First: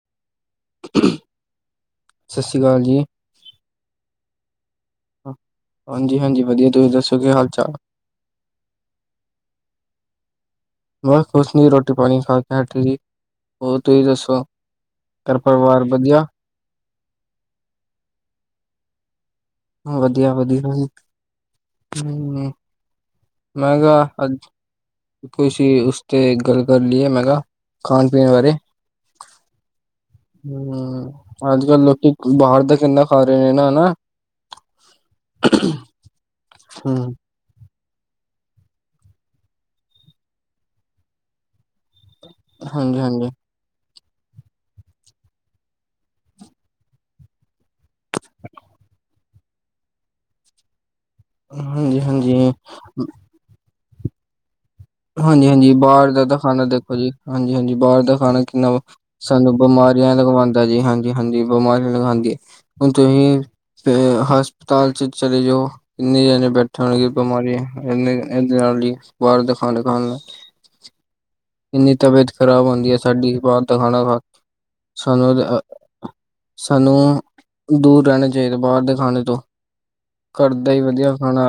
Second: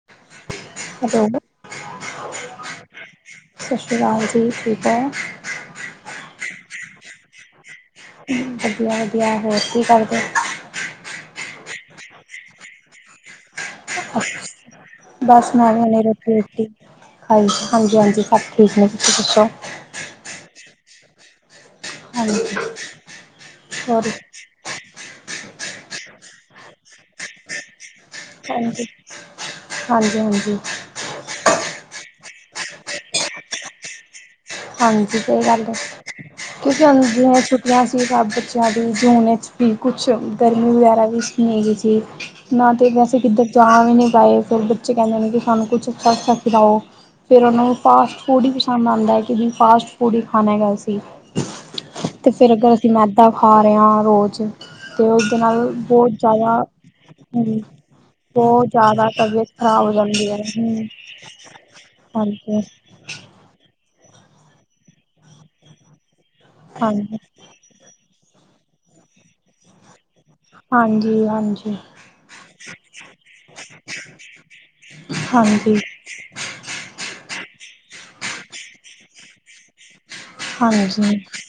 [unintelligible] ਸ਼ਸ਼੍ਰੀ ਅਕਾਲ ਜੀ। ਸ਼ਸ਼੍ਰੀ ਅਕਾਲ ਜੀ ਠੀਕ ਹੋ। ਹਾਂਜੀ, ਹਾਂਜੀ ਵਧੀਆ ਤੁਸੀਂ ਦੱਸੋ। ਕੀ ਹਾਲ ਚਾਲ। ਵਧੀਆ, ਵਧੀਆ। ਹੋਰ ਕੀ ਕਰਦੇ। ਬੱਸ ਕੁਛ ਨੀ, ਰੋਟੀ ਪਾਣੀ ਖਾ ਕੇ ਹਟੀ ਸੀ। ਅਛ ਘਰ ਬਸ ਮੈ ਵੀ ਪਰਿਵਾਰ ਹਾਲੇ ਵਧੀਆ? ਰੋਟੀ ਰੋਟੀ। [unintelligible] ਹਾ ਹਾਂਜੀ, ਹਾਂਜੀ ਸਭ ਠੀਕ ਨੇ, ਤੁਸੀਂ ਦੱਸੋ। ਮੈਂ ਵਧੀਆਂ ਵਧੀਆ, ਹੀ। ਹਾਂਜੀ। [unintelligible] ਮੈਂ ਕਿਹਾ, ਹੋਰ ਅੱਜ, ਕਿਸੀ ਉਸ ਤੇ ਗੱਲ ਕਰ ਲਈਏ, ਮੈਂ ਕਿਹਾ ਖਾਣ ਪੀਣ ਬਾਰੇ, ਹਾਂਜੀ ਹਾਂਜੀ ਹਾਂਜੀ ਹੂੰ। ਅੱਜ-ਕੱਲ ਲੋਕੀ ਬਾਹਰ ਦਾ ਕਿੰਨਾ ਖਾ ਰਹੇ ਨੇ ਨਾ ਹਨਾ। ਹਾਂਜੀ ਸਹੀ ਗੱਲ ਹੈ, ਕਿਉਂਕਿ ਹੂੰ, ਹੁੰਦੀ ਹੋ ਛੁੱ ਜਾ ਅਸੀਂ ਸਭ ਬੱਚਿਆਂ ਦੀ ਜੂਨ ਵਿੱਚ ਵੀ ਕੁਛ ਗਰਮੀ ਵਗੈਰਾ ਵੀ ਨੀ ਕੀਤੀ। ਨਾ ਤੇ ਹਾਂਜੀ ਵੈਸੇ ਹਾਂਜੀ ਕਿੱਧਰ ਜਾ ਵੀ ਨਹੀਂ ਪਾਏ ਫਿਰ ਬੱਚੇ ਕਹਿੰਦੇ ਨੇ ਕਿ ਸਾਨੂੰ ਕੁਛ ਅੱਛਾ ਖਿਲਾਓ ਫਿਰ ਉਹਨਾਂ ਨੂੰ ਫਾਸਟ ਫੂਡ ਹੀ ਪਸੰਦ ਆਂਦਾ ਹੈ ਕਿ ਨਹੀਂ ਫਾਸਟ ਫੂਡ ਹੀ ਖਾਣਾ ਗਾ ਅਸੀਂ। ਹਾਂਜੀ ਤੇ ਹਾਂਜੀ ਫਿਰ ਅਗਰ ਅਸੀਂ ਮੈਦਾ ਖਾ ਰਹੇ ਹਾਂ ਰੋਜ਼। ਤੇ ਉਸਦੇ ਨਾਲ ਹਾਂਜੀ-ਹਾਂਜੀ, ਬਾਹਰ ਬਹੁਤ ਦਾ ਤਾਂ ਜ਼ਿਆਦਾ ਖਾਣਾ ਦੇਖੋ ਜੀ, ਹਾਂਜੀ ਹਮ -ਹਾਂਜੀ ਬਾਹਰ ਦਾ ਖਾਣਾ ਬਹੁਤ ਕਿੰਨਾ ਵਾ ਜ਼ਿਆਦਾ ਤਬੀਅਤ ਸਾਨੂੰ ਖ਼ਰਾਬ ਹੋ ਬਿਮਾਰੀਆਂ ਜਾਂਦੀ ਹੈ ਲਗਵਾਉਂਦਾ ਜੀ, ਹਮ ਹਾਂਜੀ-ਹਾਂਜੀ ਬਿਮਾਰੀਆਂ ਲਗਾਉਂਦੀ। ਹਾਂਜੀ ਹੁਣ ਤੁਸੀਂ, ਫੇ ਹਸਪਤਾਲ ਚ ਚਲੇ ਜਾਓ ਕਿੰਨੇ ਜਣੇ ਬੈਠੇ ਹੋਣਗੇ ਹਾਂਜੀ ਬਿਮਾਰੀ, ਇਨੇ ਇਹ ਤਾਂ ਹੈ ਜੀ ਬਾਹਰ ਦੇ ਖਾਣੇ ਖਾਣ ਨਾ ਹਾਂਜੀ-ਹਾਂਜੀ। ਇੰਨੀ ਤਬੀਅਤ ਖ਼ਰਾਬ ਹੁੰਦੀ ਹੈ ਸਾਡੀ ਬਾਹਰ ਦਾ ਖਾਣਾ ਖਾ, ਸਾਨੂੰ ਹਾਂਜੀ ਸਾਨੂੰ ਦੂਰ ਰਹਿਣੇ ਚਾਹੀਦੇ ਬਾਹਰ ਦੇ ਖਾਣੇ ਤੋਂ ਘਰ ਦਾ ਹੀ ਵਧੀਆ ਹਾਂਜੀ ਖਾਣਾ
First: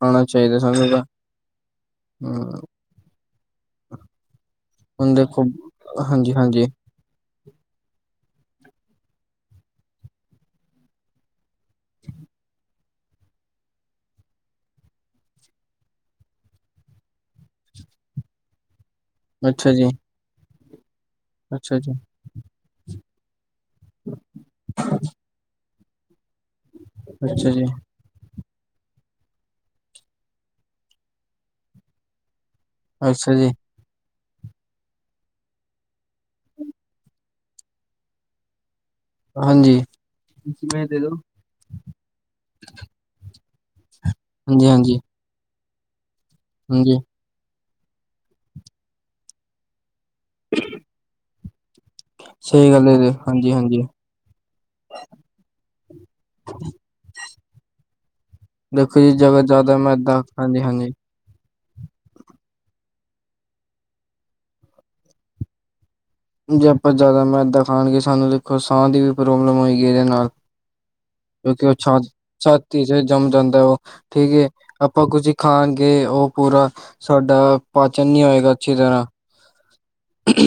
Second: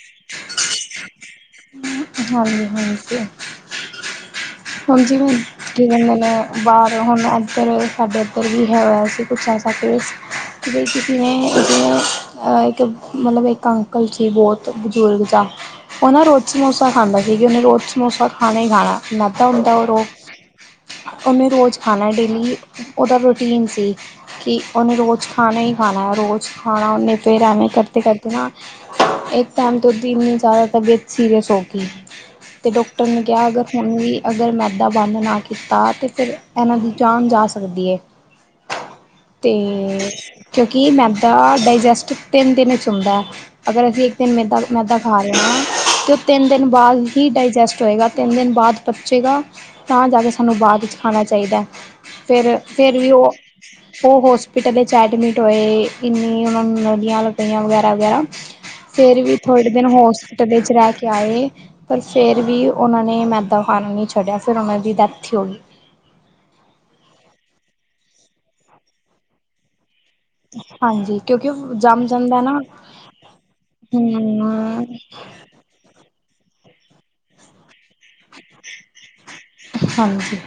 ਖਾਣਾ ਚਾਹੀਦਾ ਸਾਨੂੰ ਤਾਂ, ਹਮ, ਹਾਂਜੀ-ਹਾਂਜੀ। [inaudible] ਹੁਣ ਜਿਵੇਂ ਦੇਖੋ ਕਿ ਕਹਿਦੇ ਨੇ ਹਾਂਜੀ-ਹਾਂਜੀ ਬਾਹਰ ਹੁਣ ਇੱਧਰ ਸਾਡੇ ਇੱਧਰ ਵੀ ਹੈਗਾ ਸੀ ਕੁਛ ਐਸਾ ਕੁ ਕੀ ਕਿਸੀ ਨੇ ਉਸੇ, ਅ ਇੱਕ ਮਤਲਬ ਇੱਕ ਅੰਕਲ ਸੀ ਬਹੁਤ ਬਜ਼ੁਰਗ ਜਾ, ਉਹ ਨਾ ਰੋਜ਼ ਸਮੋਸਾ ਖਾਂਦਾ ਸੀ ਗਾ ਉਹਨੇ ਰੋਜ਼ ਸਮੋਸਾ ਖਾਣਾ ਹੀ ਖਾਣਾ ਅੱਛਾ ਹੁੰਦਾ-ਹੁੰਦਾ ਜੀ ਓਦੋ ਉਹਨੇ ਅੱਛਾ ਰੋਜ਼ ਜੀ ਖਾਣਾ ਡੇਲੀ ਡੇਲੀ ਉਹਦਾ ਰੂਟੀਨ ਸੀ ਕਿ ਉਹਨੇ ਰੋਜ਼ ਖਾਣਾ ਹੀ ਖਾਣਾ ਰੋਜ਼ ਖਾਣਾ ਉਹਨੇ ਫੇਰ ਅੱਛਾ ਜੀ ਐਵੇਂ ਕਰਦੇ-ਕਰਦ ਨਾ ਇੱਕ ਟਾਈਮ ਤੇ ਉਹਦੀ ਇੰਨੀ ਜ਼ਿਆਦਾ ਤਬੀਅਤ ਸੀਰੀਅਸ ਹੋ ਗਈ। ਤੇ ਡਾਕਟਰ ਨੇ ਅੱਛਾ ਕਿਹਾ ਜੀ, ਅਗਰ ਹੁਣ ਵੀ ਅਗਰ ਮੈਦਾ ਬੰਦ ਨਾ ਕੀਤਾ ਤਾਂ ਫਿਰ ਇਹਨਾਂ ਦੀ ਜਾਨ ਜਾ ਸਕਦੀ ਐ। [inaudible] ਤੇ ਕਿਵੇਂ ਕਿਉਂਕਿ ਦੇ ਦੋ। ਮੈਦਾ ਡਾਇਜੈਸਟ ਤਿੰਨ ਦਿਨ ਚ ਹੁੰਦਾ ਹੈ। ਅਗਰ ਅਸੀਂ ਇੱਕ ਦਿਨ ਮੈਦਾ ਹਾਂਜੀ, ਹਾਂਜੀ, ਮੈਦਾ ਖਾ ਰਹੇ ਹਾਂ ਅਤੇ ਉਹ ਤਿੰਨ ਦਿਨ ਹਾਂਜੀ ਬਾਅਦ ਹੀ ਡਾਇਜੈਸਟ ਹੋਏਗਾ ਤਿੰਨ ਦਿਨ ਬਾਅਦ ਪਚੇਗਾ ਤਾਂ ਜਾ ਕੇ ਤੁਹਾਨੂੰ ਬਾਅਦ ਵਿੱਚ ਖਾਣਾ ਚਾਹੀਦਾ ਹੈ ਸਹੀ ਗੱਲ ਫਿਰ-ਫਿਰ ਹੈ, ਵੀ ਉਹ ਹਾਂਜੀ, ਹਾਂਜੀ। ਓ ਹੋਸਪਿਟਲ ਵਿੱਚ ਐਡਮਿਟ ਹੋਏ ਇੰਨੀ ਉਹਨਾਂ ਨੂੰ ਨਲੀਆਂ ਲਗੀਆਂ ਵਗੈਰਾ-ਵਗੈਰਾ। ਦੇਖੋ ਜੀ ਫੇਰ ਵੀ ਜਗ੍ਹਾ ਥੋੜੇ ਜ਼ਿਆਦਾ ਦਿਨ ਮੈਦਾ ਹੋਸਪਿਟਲ ਹਾਂਜੀ, ਚ ਰਹਿ ਹਾਂਜੀ। ਕੇ ਆਏ ਪਰ ਫੇਰ ਵੀ ਉਹਨਾਂ ਨੇ ਮੈਦਾ ਖਾਣਾ ਨਹੀਂਵ ਛੱਡਿਆ ਫਿਰ ਉਹਨਾਂ ਦੀ ਡੈਥ ਹੀ ਹੋ ਗਈ। ਜੇ ਆਪਾਂ ਜ਼ਿਆਦਾ ਮੈਦਾ ਖਾਣਗੇ ਸਾਨੂੰ ਦੇਖੋ ਸਾਹ ਦੀ ਵੀ ਪ੍ਰੋਬਲਮ ਹੋਏਗੀ ਇਹਦੇ ਨਾਲ ਹਾਂਜੀ ਕਿਉਂਕਿ ਉਹ ਛਾ ਜੰਮ ਜਾਂਦਾ ਨਾ ਛਾਤੀ ਚ ਜੰਮ ਜਾਂਦਾ ਉਹ ਠੀਕ ਏ ਹੂੰ ਆਪਾਂ ਕੁਝ ਖਾਣਗੇ ਉਹ ਪੂਰਾ ਸਾਡਾ ਪਾਚਨ ਨੀ ਹੋਏਗਾ ਅੱਛੀ ਤਰ੍ਹਾਂ। ਹਾਂਜੀ।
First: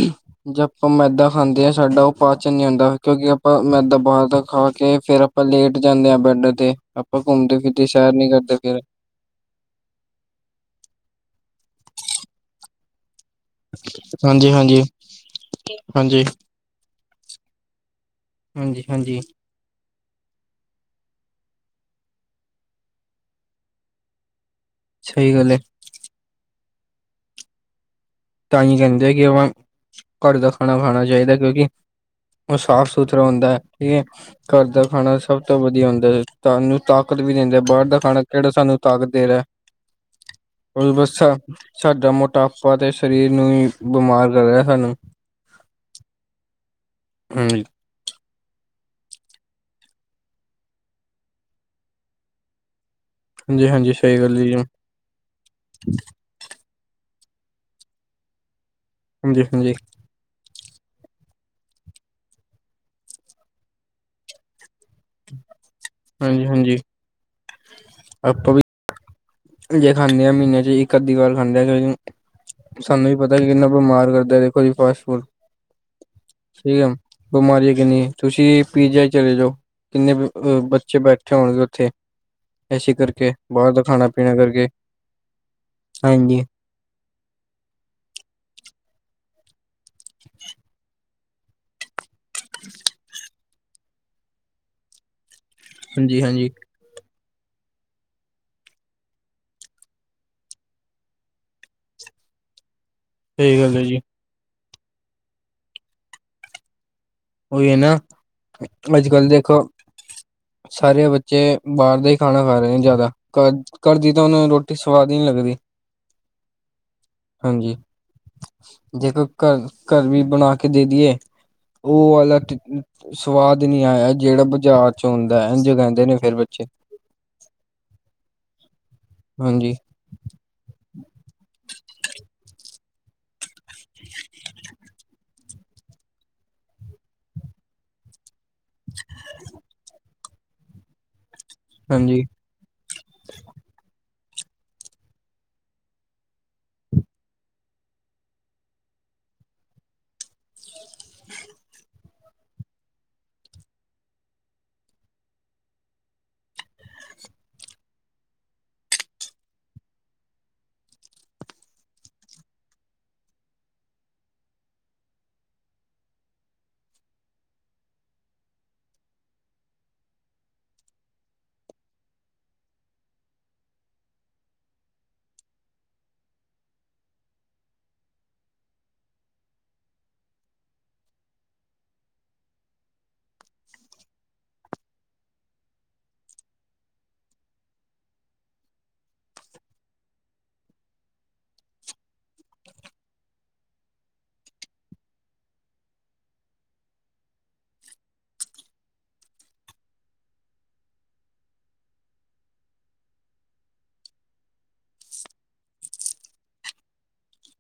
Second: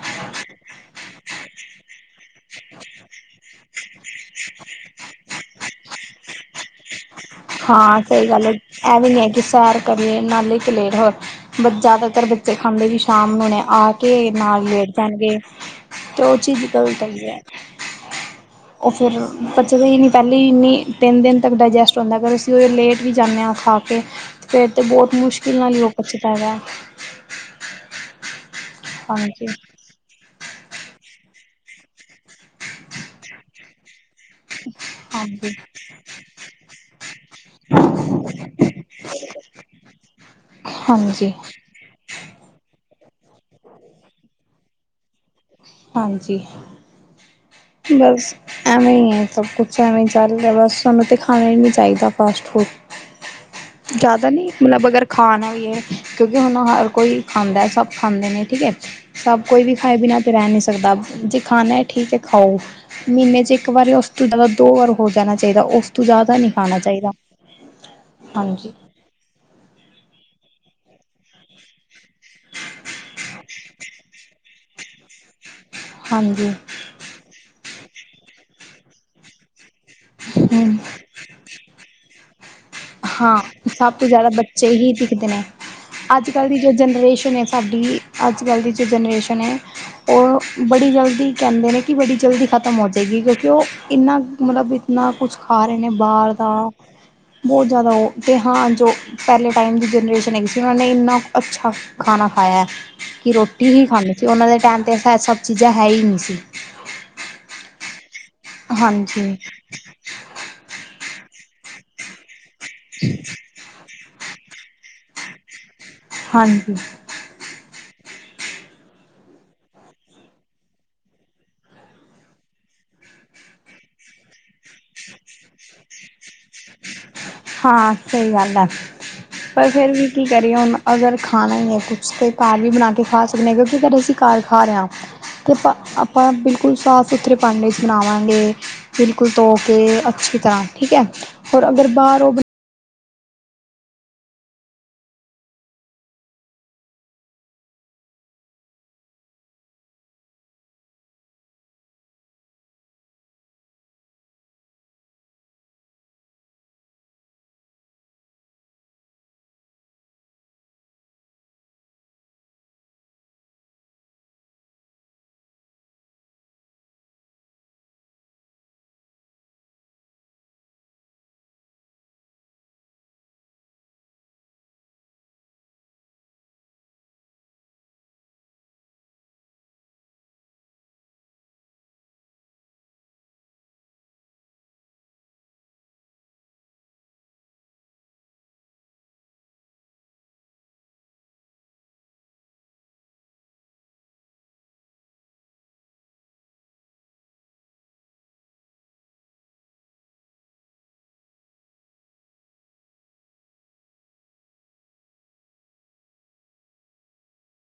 ਜੇ ਆਪਾਂ ਮੈਦਾ ਖਾਂਦੇ ਹਾਂ ਸਾਡਾ ਉਹ ਪਾਚਨ ਨਹੀ ਹੁੰਂਦਾ ਕਿਉਂਕਿ ਆਪਾਂ ਮੈਦਾ ਬਾਹਰ ਦਾ ਖਾ ਕੇ ਫਿਰ ਆਪਾਂ ਲੇਟ ਜਾਂਦੇ ਹਾਂ ਬੈੱਡ ਤੇ ਆਪਾਂ ਘੁੰਮਦੇ ਫਿਰਦੇ ਹਾਂ ਸੈਰ ਸਹੀ ਨੀ ਗੱਲ ਹੈ, ਕਰਦੇ ਫਿਰ ਇਹ ਵੀ ਨੀ ਹੈ ਕਿ ਸੈਰ ਕਰੀਏ ਨਾਲੇ ਕਿ ਲੇਟ ਹੋਰ, ਜ਼ਿਆਦਾਤਰ ਬੱਚੇ ਖਾਂਦੇ ਵੀ ਸ਼ਾਮ ਨੂੰ ਨੇ। ਆ ਕੇ ਹਾਂਜੀ, ਨਾਲ ਹਾਂਜੀ, ਲੇਟ ਜਾਣਗੇ ਹਾਂਜੀ। ਤੇ ਉਹ ਚੀਜ਼ ਗਲਤ ਹੈਗੀ ਐ। ਉਹ ਹਾਂਜੀ-ਹਾਂਜੀ ਫਿਰ ਬੱਚੇ ਤਾਂ ਇਹ ਨਹੀਂ ਪਹਿਲੀ ਇੰਨੀ ਤਿੰਨ ਦਿਨ ਤੱਕ ਡਾਇਜੈਸਟ ਹੁੰਦਾ ਅਗਰ ਅਸੀਂ ਉਹ ਲੇਟ ਵੀ ਜਾਂਦੇ ਆ ਖਾ ਕੇ। ਫੇਰ ਤੇ ਬਹੁਤ ਸਹੀ ਗੱਲ ਏ ਮੁਸ਼ਕਿਲ ਨਾਲ ਉਹ ਪਚਦਾ ਹੈਗਾ। ਤਾਂਹੀ ਕਹਿੰਦੇ ਕਿ ਹਾਂਜੀ, ਓਵੇਂ ਘਰ ਦਾ ਖਾਣਾ-ਖਾਣਾ ਚਾਹੀਦਾ ਕਿਉਂਕਿ ਉਹ ਸਾਫ਼-ਸੁਥਰਾ ਹੁੰਦਾ। ਠੀਕ ਐ ਘਰ ਦਾ ਖਾਣਾ ਸਭ ਹਾਂਜੀ। ਤੋਂ ਵਧੀਆ ਹੁੰਦਾ ਤੁਹਾਨੂੰ ਤਾਕਤ ਵੀ ਦਿੰਦੇ, ਬਾਹਰ ਦਾ ਖਾਣਾ ਕਿਹੜਾ ਸਾਨੂੰ ਤਾਕਤ ਦੇ ਰਿਹਾ, ਓ ਵੀ ਬਸ ਹਾਂਜੀ, ਸਾਡਾ ਮੋਟਾਪਾ ਤੇ ਸਰੀਰ ਨੂੰ ਹੀ ਬਿਮਾਰ ਕਰ ਰਿਹਾ ਸਾਨੂੰ। ਹਾਂਜੀ, ਹਾਂਜੀ ਬਸ ਐਵੇਂ ਹੀ ਆ। ਸਭ ਕੁਛ ਐਵੇਂ ਹੀ ਚੱਲ ਰਿਹਾ ਬਸ ਸਾਨੂੰ ਤੇ ਖਾਣਾ ਹੀ ਨਹੀਂ ਚਾਹੀਦਾ ਫਾਸਟ ਫੂਡ। ਹਾਂਜੀ-ਹਾਂਜੀ ਸਹੀ ਜ਼ਿਆਦਾ ਗੱਲ ਨੀ ਜੀ ਮਤਲਬ ਅਗਰ ਖਾਣਾ ਈ ਏ। ਕਿਉਂਕਿ ਹੁਣ ਹਰ ਕੋਈ ਖਾਂਦਾ ਏ, ਸਭ ਖਾਂਦੇ ਨੇ ਠੀਕ ਐ ਸਭ ਕੋਈ ਹਾਂਜੀ-ਹਾਂਜੀ ਵੀ ਖਾਏ ਬਿਨਾ ਰਹਿ ਨਹੀਂ ਸਕਦਾ ਜੇ ਖਾਣਾ ਐ ਠੀਕ ਐ ਖਾਓ, ਮਹੀਨੇ 'ਚ ਇੱਕ ਵਾਰੀ ਉਸ ਤੋਂ ਦੋ ਵਾਰ ਹੋ ਜਾਣਾ ਚਾਹੀਦਾ ਉਸ ਤੋਂ ਜ਼ਿਆਦਾ ਨਹੀਂ ਹਾਂਜੀ-ਹਾਂਜੀ ਖਾਣਾ ਚਾਹੀਦਾ। [inaudible] ਹਾਂਜੀ। ਜੇ ਖਾਣੇ ਆ ਮਹੀਨੇ ਚ ਇੱਕ ਅੱਧੀ ਵਾਰ ਖਾਂਦੇ ਆ ਸਾਨੂੰ ਵੀ ਪਤਾ ਕਿ ਕਿੰਨਾ ਬਿਮਾਰ ਕਰਦਾ ਐ ਦੇਖੋ ਜੀ ਫਾਸਟ ਫੂਡ। ਹਾਂਜੀ ਠੀਕ ਆ, ਬਿਮਾਰੀਆਂ ਕਿੰਨੀਆਂ ਤੁਸੀਂ ਪੀ ਜੀ ਆਈ ਚ ਚਲੇ ਜਾਉ? ਕਿੰਨੇ ਹੂੰ ਬੱਚੇ ਬੈਠੇ ਹੋਣਗੇ ਉੱਥੇ, ਇਸ ਕਰਕੇ ਬਾਹਰ ਖਾਣਾ ਪਹਿਲੇ ਪੀਣਾ ਕਰਕੇ ਬੱਚੇ ਹੀ ਦਿਖਦੇ ਨੇ ਹਾਂਜੀ ਅੱਜ-ਕੱਲ੍ਹ ਦੀ ਜਨਰੇਸ਼ਨ ਏ ਸਾਡੀ ਅੱਜ ਕੱਲ ਦੀ ਜੋ ਜਨਰੇਸ਼ਨ ਏ ਉਹ ਬੜੀ ਜਲਦੀ ਕਹਿੰਦੇ ਨੇ ਕਿ ਬੜੀ ਜਲਦੀ ਖ਼ਤਮ ਹੋ ਜਾਏਗੀ ਕਿਉਂਕਿ ਉਹ ਇੰਨਾ ਮਤਲਬ ਇਤਨਾ ਕੁਛ ਖਾ ਰਹੇ ਨੇ ਹਾਂਜੀ ਬਾਹਰ ਹਾਂਜੀ ਦਾ। ਬਹੁਤ ਜ਼ਿਆਦਾ ਉਹ ਤੇ ਹਾਂ ਜੋ ਪਹਿਲੇ ਟਾਈਮ ਦੀ ਜਨਰੇਸ਼ਨ ਹੈਗੀ ਸੀ। ਉਹਨਾਂ ਨੇ ਇੰਨਾ ਅੱਛਾ ਖਾਣਾ ਖਾਇਆ। ਕਿ ਸਹੀ ਰੋਟੀ ਗੱਲ ਹੈ ਹੀ ਜੀ ਖਾਂਦੇ ਸੀ, ਉਹਨਾਂ ਦੇ ਟਾਈਮ ਤੇ ਸਭ ਚੀਜ਼ਾਂ ਹੈ ਹੀ ਨਹੀਂ ਸੀ। ਉਹੀ ਐ ਨਾ ਅੱਜ-ਕੱਲ ਹਾਂਜੀ ਦੇਖੋ ਸਾਰੇ ਬੱਚੇ ਬਾਹਰ ਦਾ ਹੀ ਖਾਣਾ ਖਾ ਰਹੇ ਨੇ ਜ਼ਿਆਦਾ ਘਰ ਘਰ ਦੀ ਤਾਂ ਉਹਨੂੰ ਰੋਟੀ ਸਵਾਦ ਹੀ ਨਹੀਂ ਲੱਗਦੀ। ਹਾਂਜੀ। ਹਾਂਜੀ, ਜੇਕਰ ਘਰ ਘਰ ਵੀ ਬਣਾ ਕੇ ਦੇ ਦਈਏ। ਉਹ ਵਾਲਾ ਸਵਾਦ ਨਹੀਂ ਆਇਆ ਜਿਹੜਾ ਬਾਜ਼ਾਰ ਚ ਆਉਂਦਾ ਐਂਝ ਕਹਿੰਦੇ ਨੇ ਫਿਰ ਬੱਚੇ। ਹਾਂ ਸਹੀ ਗੱਲ ਆ ਪਰ ਹਾਂਜੀ ਫੇਰ ਵੀ ਕੀ ਕਰੀਏ ਹੁਣ ਅਗਰ ਖਾਣਾ ਹੀ ਐ ਕੁਛ ਤੇ ਘਰ ਵੀ ਬਣਾ ਕੇ ਖਾ ਸਕਦੇ ਆ ਕਿਉਂਕਿ ਜੇਕਰ ਅਸੀਂ ਘਰ ਖਾ ਰਹੇ ਹਾਂ ਤਾਂ ਆਪ ਆਪਾਂ ਬਿਲਕੁਲ ਸਾਫ਼-ਸੁਥਰੇ ਭਾਂਡੇ 'ਚ ਬਣਾਵਾਂਗੇ। ਬਿਲਕੁਲ ਧੋ ਕੇ ਅੱਛੀ ਤਰ੍ਹਾਂ ਠੀਕ ਆ ਔਰ ਅਗਰ ਹਾਂਜੀ ਬਾਹਰ ਉਹ